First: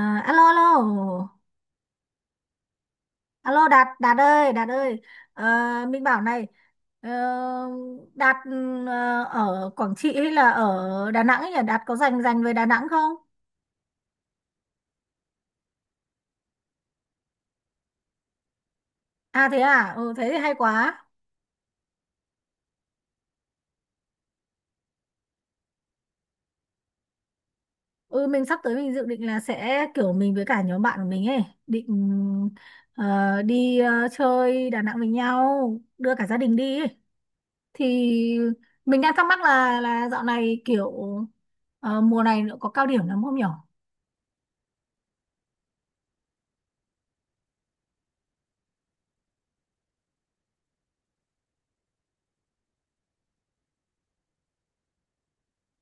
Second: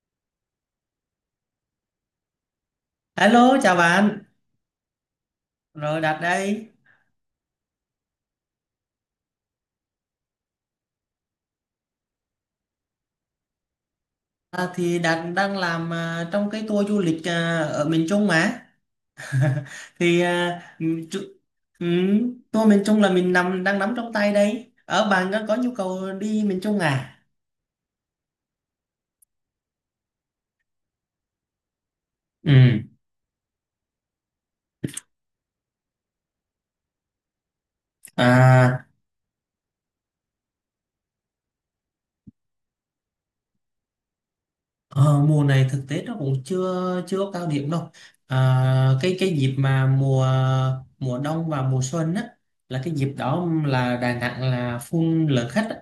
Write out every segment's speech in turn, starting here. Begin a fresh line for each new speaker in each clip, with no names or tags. À, alo alo
Alo,
alo,
chào
Đạt Đạt
bạn.
ơi, Đạt ơi. Ờ,
Rồi
mình
Đạt
bảo này.
đây.
ờ, Đạt, ở Quảng Trị hay là ở Đà Nẵng ấy nhỉ? Đạt có rành rành về Đà Nẵng không?
Thì Đạt đang làm trong cái tour du lịch ở miền Trung mà.
Thế à,
Thì
thế thì hay quá.
tour miền Trung là mình nằm đang nắm trong tay đây. Ở bạn có nhu cầu đi miền Trung à?
Ừ mình sắp tới, mình dự định là sẽ kiểu mình với cả nhóm bạn của mình ấy định
Ừ.
ờ, đi chơi Đà Nẵng với nhau, đưa cả gia đình đi ấy. Thì
À,
mình đang thắc mắc là dạo này kiểu mùa này nữa có cao điểm lắm không nhỉ?
Ờ, mùa này thực tế nó cũng chưa chưa có cao điểm đâu. à, cái dịp mà mùa mùa đông và mùa xuân á là cái dịp đó là Đà Nẵng là full lượng khách á.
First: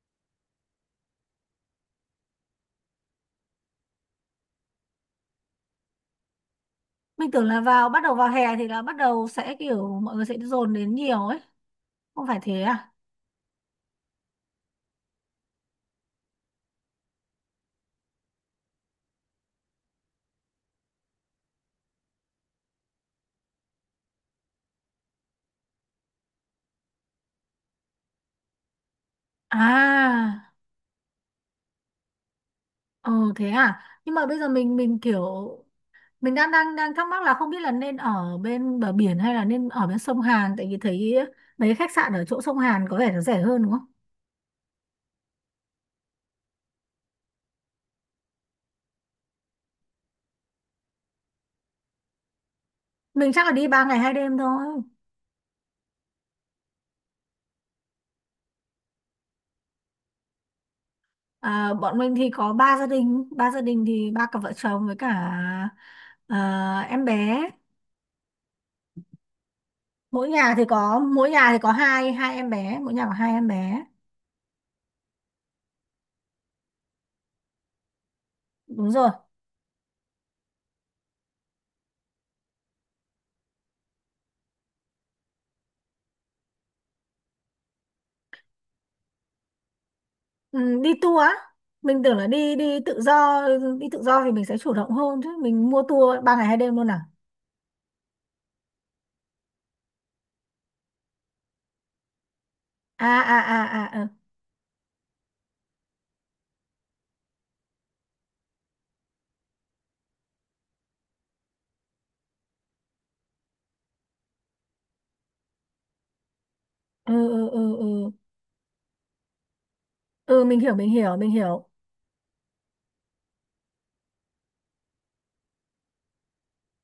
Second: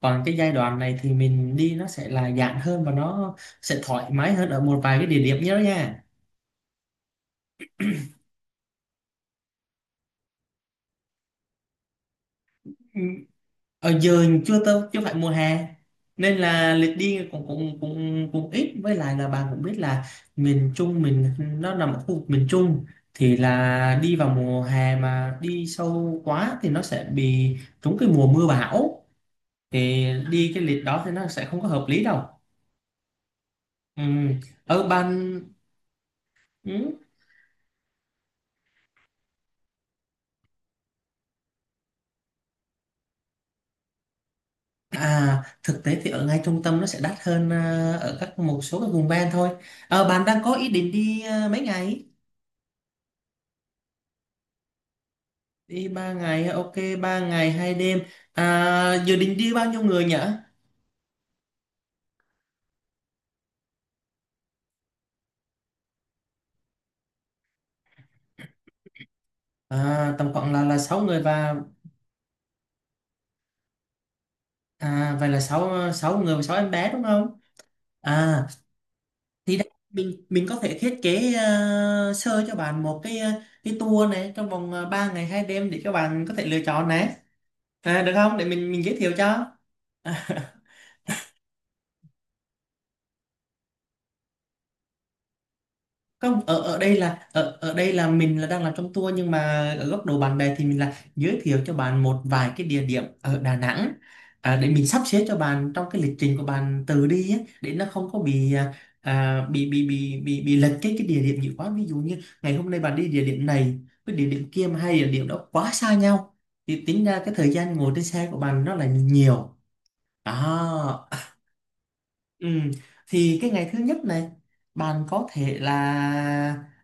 Còn cái giai đoạn này thì mình đi nó sẽ là giãn hơn và nó sẽ thoải mái hơn ở một vài cái địa điểm nhớ nha.
Mình tưởng là bắt đầu vào hè thì là bắt đầu sẽ kiểu mọi người sẽ dồn đến nhiều ấy, không phải thế à?
Ừ, ở giờ chưa tới, chưa phải mùa hè nên là lịch đi cũng cũng cũng cũng ít, với lại là bà cũng biết là miền Trung mình nó nằm ở khu vực miền Trung, thì là đi vào mùa hè mà đi sâu quá thì nó sẽ bị trúng cái mùa mưa bão, thì đi
à
cái lịch đó thì nó sẽ không có hợp lý đâu.
ờ Thế à,
Ừ,
nhưng mà bây giờ mình
ở
mình kiểu
ban
mình đang đang
ừ.
đang thắc mắc là không biết là nên ở bên bờ biển hay là nên ở bên sông Hàn, tại vì thấy mấy khách sạn ở chỗ sông Hàn có vẻ nó rẻ hơn đúng không?
Thực tế thì ở ngay trung tâm nó sẽ đắt hơn, ở các một số các vùng ven thôi. Bạn đang có ý định đi mấy ngày?
Mình chắc là đi 3 ngày 2 đêm thôi.
Đi ba ngày, ok, ba ngày hai đêm. À, dự định đi bao nhiêu người nhỉ?
À, bọn mình thì có ba gia đình, thì ba cặp vợ chồng với cả ờ, em bé.
À,
mỗi
tầm khoảng
nhà thì
là
có
sáu người
mỗi nhà
và
thì có hai hai em bé, mỗi nhà có hai em bé.
à, vậy là sáu sáu người và sáu em bé đúng không? À,
Đúng rồi.
thì đây, mình có thể thiết kế sơ cho bạn một cái cái tour này trong vòng ba ngày hai đêm để cho bạn có thể lựa chọn này. À, được không? Để mình giới thiệu cho.
Ừ, đi tour á. Mình tưởng là đi đi tự do thì mình sẽ chủ động hơn chứ. Mình mua tour ba ngày
Không,
hai
ở
đêm
ở
luôn
đây
à?
là ở ở đây là mình là đang làm trong tour, nhưng mà ở góc độ bạn bè thì mình là giới thiệu cho bạn một vài cái địa điểm
À
ở
à
Đà
à
Nẵng,
à, à.
để mình sắp xếp cho bạn trong cái lịch trình của bạn từ đi á, để nó không có bị bị lệch cái địa điểm nhiều quá. Ví dụ như ngày hôm nay bạn đi địa điểm này với địa điểm kia mà hai địa điểm đó quá xa nhau thì tính
Ừ
ra cái
ừ
thời gian
ừ
ngồi trên
ừ.
xe của bạn nó là nhiều
Ừ, mình hiểu, mình
đó.
hiểu, mình hiểu.
Ừ, thì cái ngày thứ nhất này bạn có thể là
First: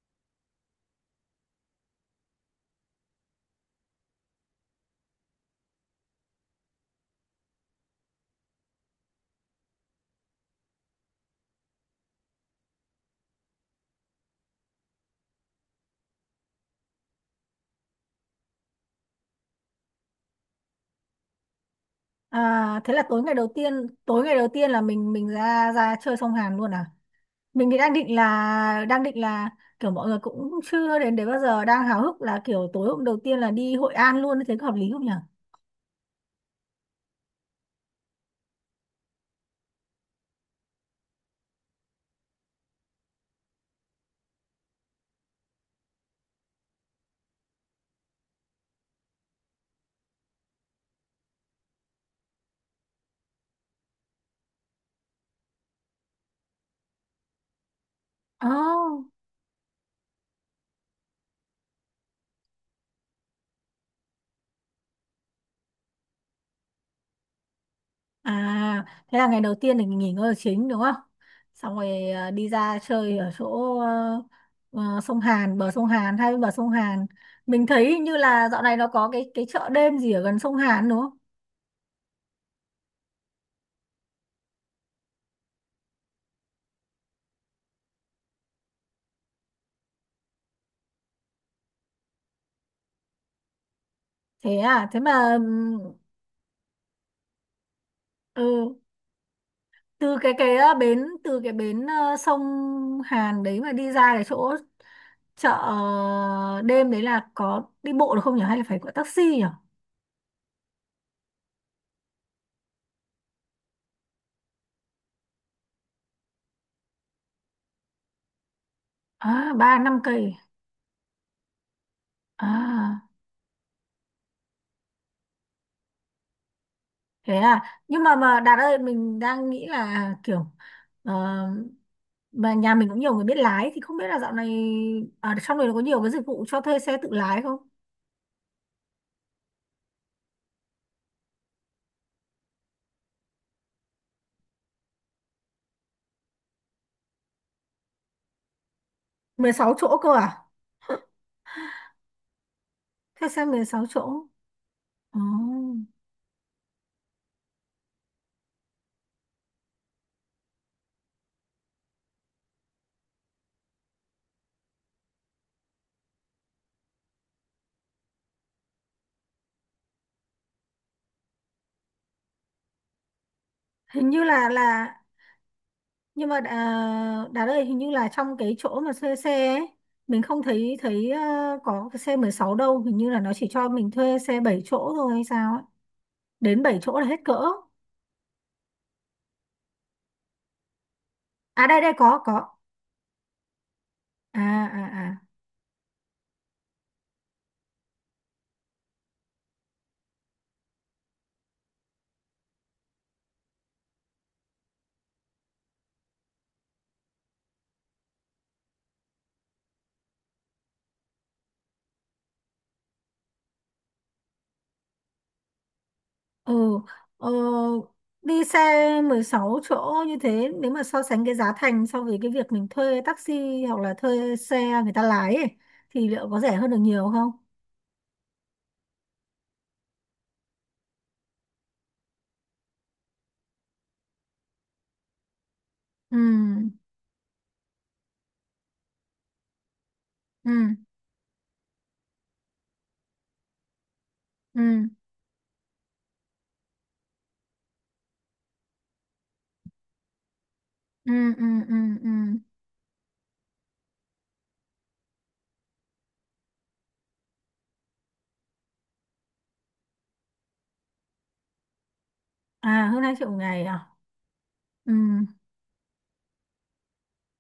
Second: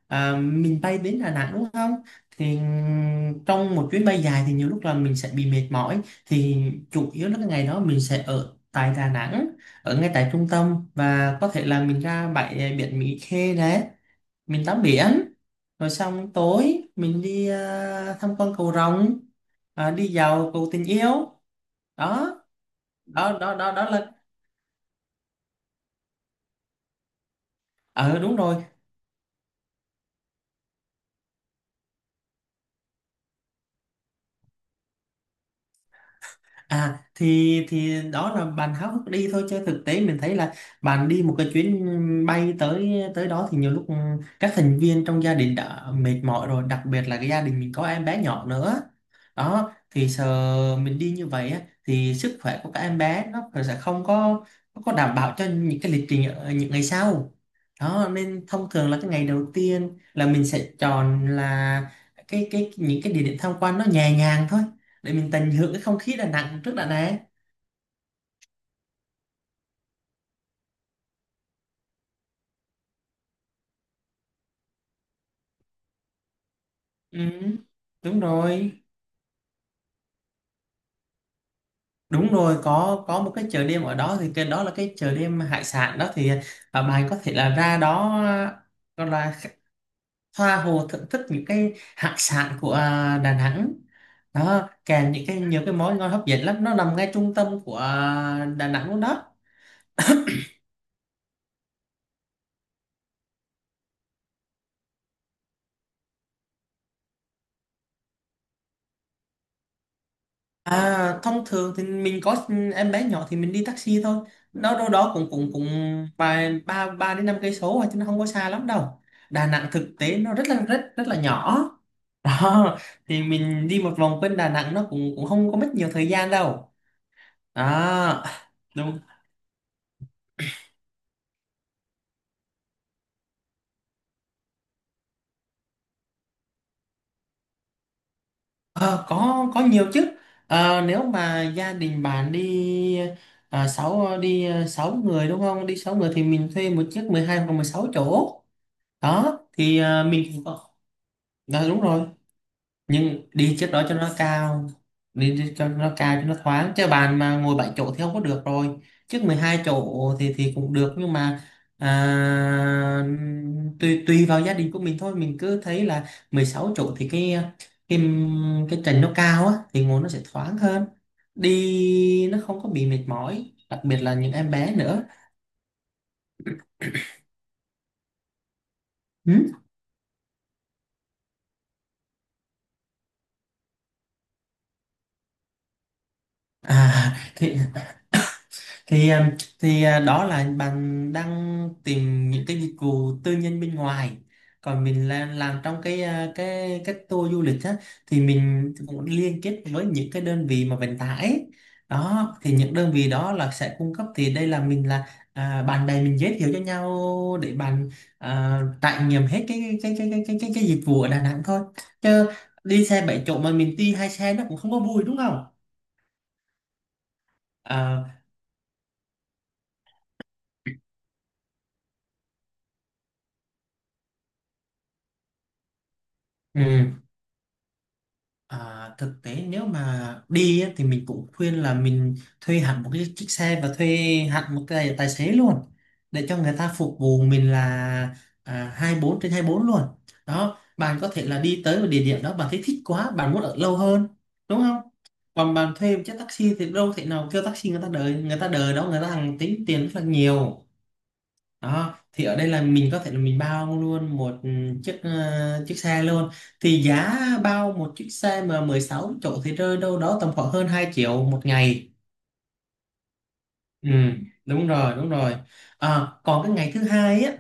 mình bay đến Đà Nẵng đúng không? Thì trong một chuyến bay dài thì nhiều lúc là mình sẽ bị mệt mỏi, thì chủ yếu là cái ngày đó mình sẽ ở tại Đà Nẵng, ở ngay tại trung tâm, và có thể là mình ra bãi biển Mỹ Khê đấy, mình tắm biển, rồi xong tối mình đi tham quan cầu Rồng, đi dạo cầu tình yêu. đó
À, thế là tối ngày
đó
đầu
đó
tiên,
đó đó là
tối ngày đầu tiên là mình ra ra chơi sông Hàn luôn à? Mình thì đang định
ờ đúng rồi.
là kiểu mọi người cũng chưa đến đấy bao giờ, đang háo hức là kiểu tối hôm đầu tiên là đi Hội An luôn, thế có hợp lý không nhỉ?
À thì đó là bạn háo hức đi thôi, chứ thực tế mình thấy là bạn đi một chuyến bay tới tới đó thì nhiều lúc các thành viên trong gia đình đã mệt mỏi rồi, đặc biệt là cái gia đình mình có em bé nhỏ nữa. Đó thì sợ mình đi như vậy á, thì sức khỏe của các em bé nó sẽ không có có đảm bảo cho những cái lịch trình ở những ngày sau đó, nên
Ồ.
thông thường là cái ngày đầu tiên là mình sẽ chọn là cái những cái địa điểm tham quan nó nhẹ nhàng thôi, để mình tận hưởng cái không khí Đà Nẵng trước đã Nẵng.
À, thế là ngày đầu tiên thì nghỉ ngơi chính đúng không? Xong rồi đi ra chơi ở chỗ sông Hàn, bờ sông Hàn, hai bên bờ sông Hàn.
Ừ,
Mình thấy hình như
đúng
là dạo này
rồi,
nó có cái chợ đêm gì ở gần sông Hàn đúng không?
đúng rồi, có một cái chợ đêm ở đó, thì cái đó là cái chợ đêm hải sản đó, thì bạn có thể là ra đó gọi là tha hồ thưởng thức những cái hải sản của Đà Nẵng
Thế
đó,
à, thế
kèm những
mà
nhiều cái món ngon hấp dẫn lắm. Nó nằm ngay trung tâm của Đà
ừ,
Nẵng luôn đó.
từ cái bến, từ cái bến sông Hàn đấy mà đi ra cái chỗ chợ đêm đấy là có đi bộ được không nhỉ, hay là phải gọi taxi nhỉ?
À, thông thường thì mình có em bé nhỏ thì mình đi taxi thôi. Nó đâu đó cũng cũng cũng vài ba ba đến năm cây số chứ nó không có xa lắm đâu. Đà
À,
Nẵng
ba
thực
năm
tế
cây.
nó rất là rất rất là nhỏ. Đó,
À.
thì mình đi một vòng quanh Đà Nẵng nó cũng cũng không có mất nhiều thời gian đâu.
Thế à, nhưng mà
Đó.
Đạt ơi,
Đúng.
mình đang nghĩ là kiểu ờ, mà nhà mình cũng nhiều người biết lái thì không biết là dạo này ở trong này nó có nhiều cái dịch vụ cho thuê xe tự lái không?
Ờ, có nhiều chứ. Ờ, nếu mà gia đình bạn đi sáu người đúng không? Đi sáu người thì mình thuê một chiếc 12 hoặc 16 chỗ. Đó
mười sáu
thì
chỗ cơ
mình
à?
cũng có- đó đúng rồi,
Thuê
nhưng
xe
đi
mười
chiếc đó
sáu
cho nó
chỗ
cao.
Ồ.
Đi, đi cho nó cao cho nó thoáng, chứ bàn mà ngồi 7 chỗ thì không có được rồi. Chiếc 12 chỗ thì cũng được, nhưng mà à, tùy tùy vào gia đình của mình thôi. Mình cứ thấy là 16 chỗ thì cái cái trần nó cao á, thì ngồi nó sẽ thoáng hơn, đi nó không có bị mệt mỏi, đặc biệt
hình
là
như
những em bé
là
nữa.
nhưng mà Đạt ơi, hình như là trong cái chỗ mà thuê xe
Ừ.
ấy, mình không thấy thấy có cái xe 16 đâu, hình như là nó chỉ cho mình thuê xe 7 chỗ thôi hay sao ấy, đến 7 chỗ là
à
hết cỡ.
thì um, thì đó là bạn đang
Đây đây có
tìm những
có.
cái dịch vụ tư nhân bên ngoài,
À,
còn
à.
mình
À
là làm trong cái cái tour du lịch á, thì mình cũng liên kết với những cái đơn vị mà vận tải, đó thì những đơn vị đó là sẽ cung cấp. Thì đây là mình là bạn bè mình giới thiệu cho nhau để bạn trải nghiệm hết cái dịch vụ ở Đà Nẵng thôi, chứ đi xe 7 chỗ mà mình đi hai xe nó cũng không có vui đúng không.
Ừ, ờ,
À,
đi xe 16 chỗ như thế, nếu mà so sánh cái giá thành so với cái việc mình thuê taxi hoặc là thuê xe người ta lái ấy, thì liệu có rẻ hơn được
ừ.
nhiều không?
À, thực tế nếu mà đi á, thì mình cũng khuyên là mình thuê hẳn một cái chiếc xe và thuê hẳn một cái tài xế luôn,
Ừ,
để cho người ta phục vụ mình là 24/24 luôn.
ừ,
Đó, bạn có thể là đi tới một địa điểm đó bạn thấy thích quá bạn muốn ở lâu hơn đúng không,
ừ,
còn bạn thuê một chiếc taxi thì đâu thể nào kêu taxi người ta đợi, người ta đợi đó người ta hàng tính tiền rất là nhiều.
ừ, ừ, ừ,
Đó
ừ.
thì ở đây là mình có thể là mình bao luôn một chiếc xe luôn. Thì giá bao một chiếc xe mà 16 chỗ thì rơi đâu đó tầm khoảng hơn 2 triệu một ngày.
À, hơn 2 triệu một ngày à?
Ừ đúng
Ừ.
rồi, đúng rồi. À, còn cái ngày thứ hai á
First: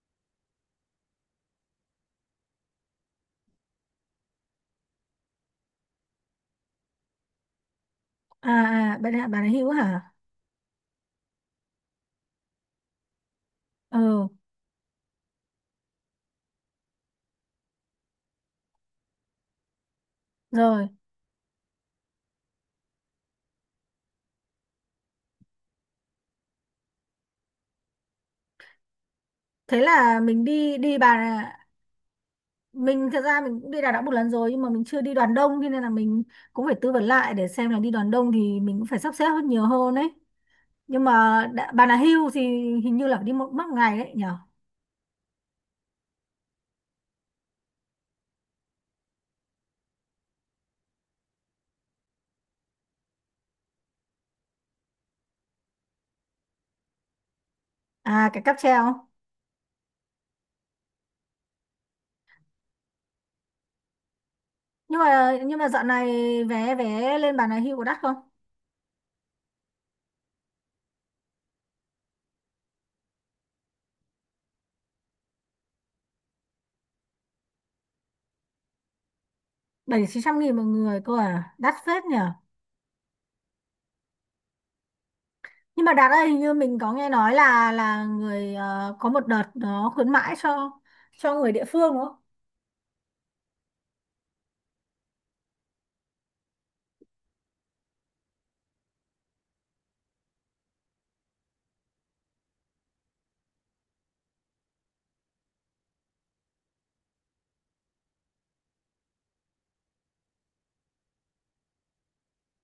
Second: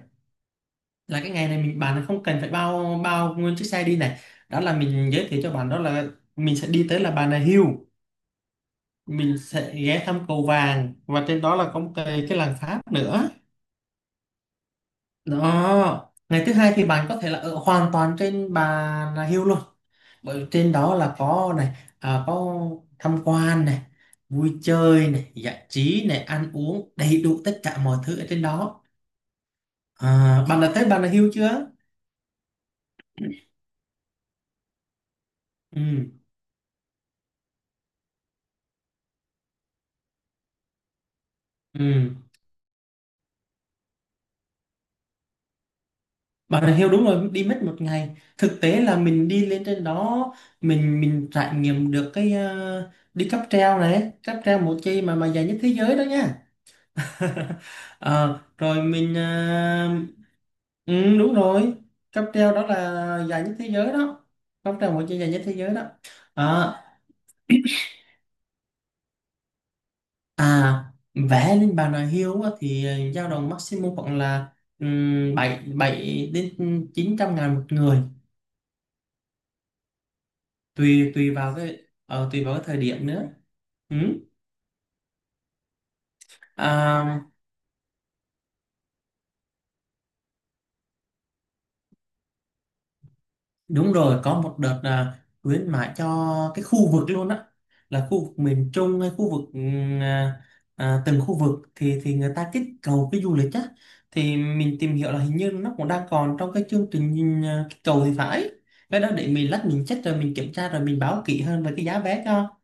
là cái ngày này bạn không cần phải bao bao nguyên chiếc xe đi này. Đó là mình giới thiệu cho bạn, đó là mình sẽ đi tới là Bà Nà Hills,
À, à,
mình
bạn ấy hữu
sẽ ghé
hả?
thăm cầu vàng và trên đó là có một cái làng Pháp nữa.
Ừ,
Đó, ngày thứ hai thì bạn có thể là ở hoàn toàn trên Bà Nà Hills luôn. Bởi trên
rồi.
đó là có này, có tham quan này, vui chơi này, giải trí này, ăn uống, đầy đủ tất cả mọi thứ ở trên đó.
Thế là mình
À, bạn đã
đi
tới
đi
Bà Nà
Bà...
Hills chưa?
Mình thật ra mình cũng đi Đà Nẵng một lần rồi, nhưng mà mình chưa đi đoàn đông thế nên là
Ừ,
mình cũng phải tư vấn lại để xem là đi đoàn đông thì mình cũng phải sắp xếp hơn nhiều hơn đấy, nhưng mà đã, Bà Nà
ừ.
Hills thì hình như là phải đi một mất một ngày đấy nhở?
Bà Nà Hills đúng rồi, đi mất một ngày. Thực tế là mình đi lên trên đó, mình trải nghiệm được cái đi cáp treo này, cáp treo một chi mà dài nhất thế giới đó nha. Ờ,
Cái cáp
rồi
treo.
mình ừ, đúng rồi, cáp treo đó là dài nhất thế giới đó, cáp treo
nhưng
một chiếc dài
mà
nhất thế
nhưng mà
giới đó.
dạo này vé
Ờ,
vé lên Bà Nà Hills có đắt không?
à vẽ lên bàn đà hiếu á, thì dao động maximum khoảng là 7 7 đến 900.000 một người,
700.000-900.000 một người
tùy
cơ
tùy
à,
vào
đắt
cái
phết nhở?
tùy vào cái thời điểm nữa. Ừ.
Nhưng mà Đạt ơi, hình như mình có
À,
nghe nói là người có một đợt nó khuyến mãi cho người địa phương đúng không?
Đúng rồi, có một đợt là khuyến mãi cho cái khu vực luôn á, là khu vực miền Trung hay khu vực từng khu vực thì người ta kích cầu cái du lịch á, thì mình tìm hiểu là hình như nó cũng đang còn trong cái chương trình kích cầu thì phải. Cái đó để mình lát mình check rồi mình kiểm tra rồi mình báo kỹ hơn về cái giá vé cho.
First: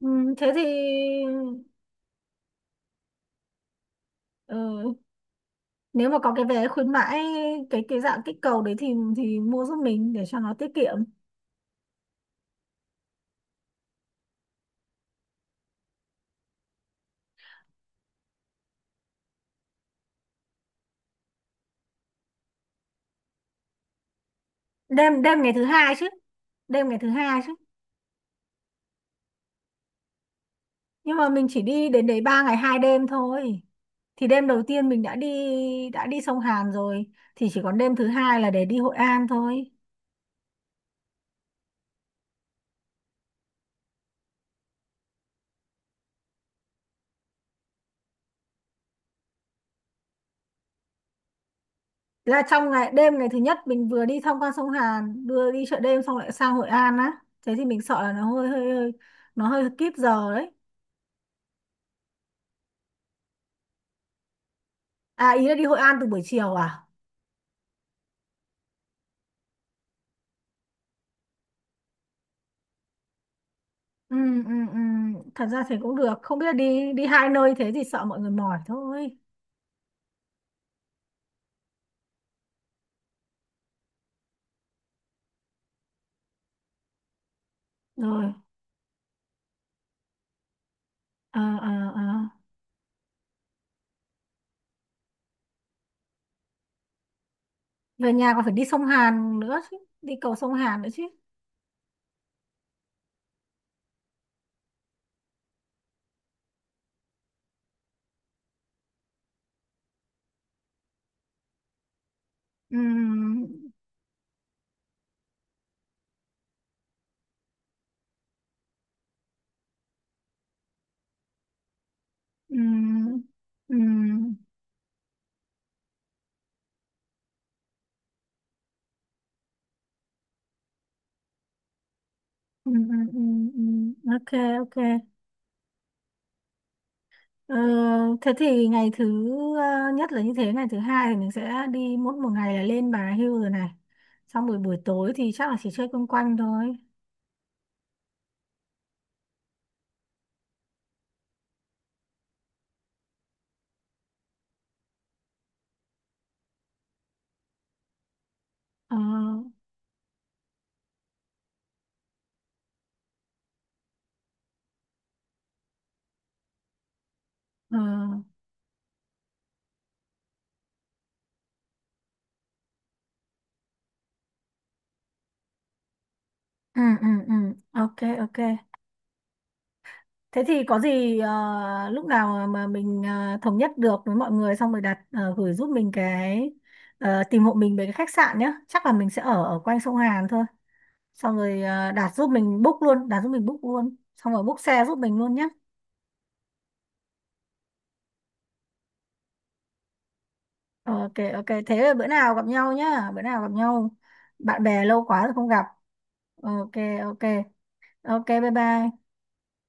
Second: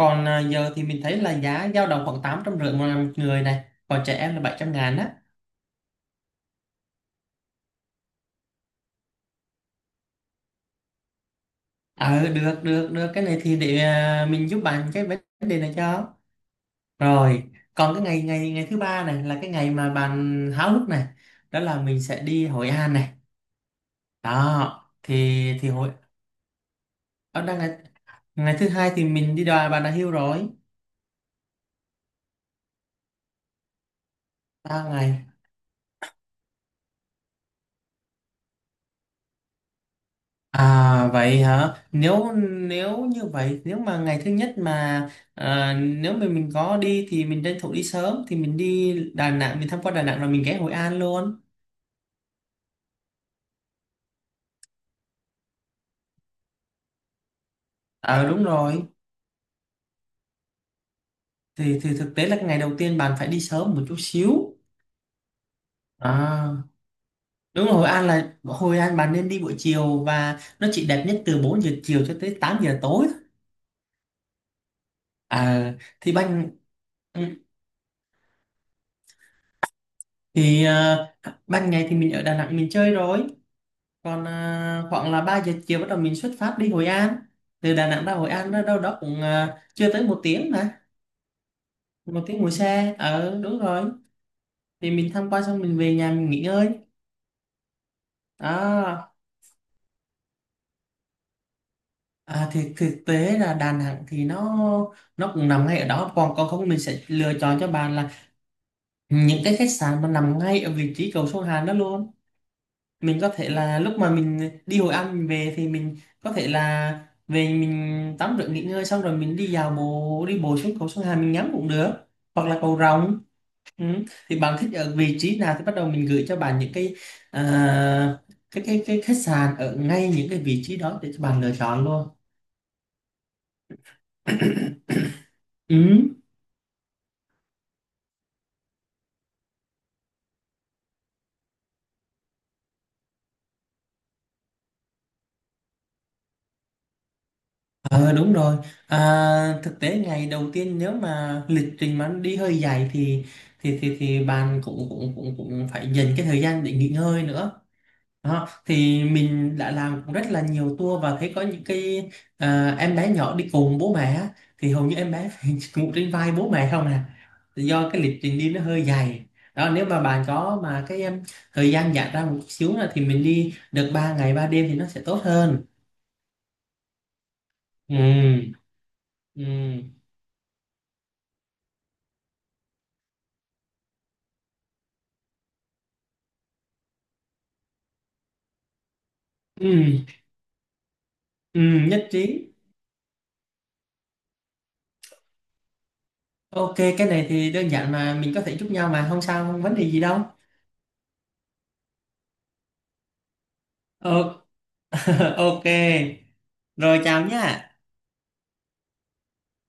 Ừ, thế thì,
giờ thì mình thấy là giá dao động khoảng 850.000 một một người này, còn trẻ em là bảy trăm
ừ,
ngàn á.
nếu mà có cái vé khuyến mãi, cái dạng kích cầu đấy thì mua giúp mình để cho nó tiết kiệm.
Ờ được, được, được, cái này thì để mình giúp bạn cái vấn đề này cho. Rồi, còn cái ngày ngày ngày thứ ba này là cái ngày mà bạn háo hức này, đó là mình sẽ đi Hội An này. Đó,
Đêm đêm ngày thứ
thì Hội
hai chứ, đêm ngày thứ hai
ở
chứ.
đang ngày, ngày thứ hai thì mình đi đò Bà Nà Hills rồi,
Nhưng mà mình chỉ đi đến đấy 3 ngày 2 đêm thôi, thì đêm đầu
ba
tiên mình đã đi
ngày.
đã đi sông Hàn rồi, thì chỉ còn đêm thứ hai là để đi Hội An thôi.
À vậy hả? Nếu Nếu như vậy, nếu mà ngày thứ nhất mà nếu mà mình có đi thì mình tranh thủ đi sớm, thì mình đi Đà Nẵng, mình tham quan Đà Nẵng rồi mình ghé Hội An luôn.
Là trong ngày đêm ngày thứ nhất mình vừa đi tham quan sông Hàn vừa đi chợ đêm xong lại sang Hội An á, thế thì mình sợ là nó
Ờ đúng
hơi hơi
rồi.
hơi nó hơi kíp giờ đấy.
Thì thực tế là cái ngày đầu tiên bạn phải đi sớm một chút xíu.
À, ý là đi Hội An từ buổi chiều
À
à?
Đúng rồi, Hội An là Hội An bạn nên đi buổi chiều, và nó chỉ đẹp nhất từ 4 giờ chiều cho tới 8 giờ tối thôi.
Ừ, ừ, ừ. Thật ra
À
thì cũng
thì
được, không biết là
ban
đi đi hai
ừ,
nơi thế thì sợ mọi người mỏi thôi.
thì ờ, ban ngày thì mình ở Đà Nẵng mình chơi rồi, còn khoảng là 3 giờ chiều bắt đầu mình xuất phát đi Hội An. Từ Đà Nẵng ra Hội
Rồi.
An đó đâu đó cũng chưa tới một tiếng mà,
Ờ, ờ, ờ.
một tiếng ngồi xe. Ờ đúng rồi. Thì mình tham quan xong mình về nhà mình nghỉ ngơi.
Về nhà còn phải đi sông
Đó.
Hàn nữa chứ, đi cầu sông Hàn nữa chứ.
À, thì thực tế là Đà Nẵng thì nó cũng nằm ngay ở đó. Còn còn không mình sẽ lựa chọn cho bạn là những cái khách sạn mà nằm ngay ở vị trí cầu sông Hàn đó luôn.
Ừ,
Mình có thể là lúc mà mình đi Hội An mình về thì mình có thể là về mình tắm rửa nghỉ ngơi xong rồi mình đi dạo bộ đi bộ xuống cầu sông Hàn mình ngắm cũng được, hoặc
ừ,
là cầu Rồng.
ừ,
Ừ, thì bạn thích ở vị trí nào thì bắt đầu mình gửi cho bạn những cái à, cái khách sạn ở ngay những cái vị trí đó để cho bạn lựa chọn luôn.
ừ, ừ, ừ, ừ. Ok. Ok.
Ừ.
Ờ, thế thì ngày thứ nhất là như thế, ngày thứ hai thì mình sẽ đi mỗi một ngày là lên Bà Hill rồi này, xong buổi buổi tối thì chắc là chỉ chơi quanh quanh thôi.
Ờ đúng rồi, thực tế ngày đầu tiên nếu mà lịch trình mà đi hơi dài thì bạn cũng cũng cũng cũng phải dành cái thời gian để nghỉ ngơi nữa đó.
Ờ,
Thì mình đã làm cũng rất là nhiều tour và thấy có những cái em bé nhỏ đi cùng bố mẹ á, thì hầu như em bé phải ngủ trên vai bố mẹ không à,
ờ.
do cái lịch trình đi nó hơi dài đó. Nếu mà bạn có mà thời gian giãn ra một chút xíu là thì mình đi được 3 ngày 3 đêm thì nó sẽ tốt hơn.
Ừ, ừ, ừ. Ok, ok.
Ừ ừ
Thế thì có gì lúc nào mà mình thống nhất được với mọi người xong rồi đặt gửi giúp mình cái tìm hộ mình về cái khách sạn nhé. Chắc là mình sẽ ở ở quanh sông
ừ
Hàn thôi. Xong
Ừ,
rồi
nhất
đặt giúp
trí.
mình book luôn, đặt giúp mình book luôn. Xong rồi book xe giúp mình luôn nhé.
Ok, cái này thì đơn giản mà mình có thể giúp nhau mà không sao, không vấn đề gì đâu.
Ok ok, thế là bữa nào gặp nhau nhá, bữa nào gặp nhau.
Ờ,
Bạn bè lâu quá rồi không gặp.
ok,
Ok
rồi
ok.
chào nhá.
Ok bye bye.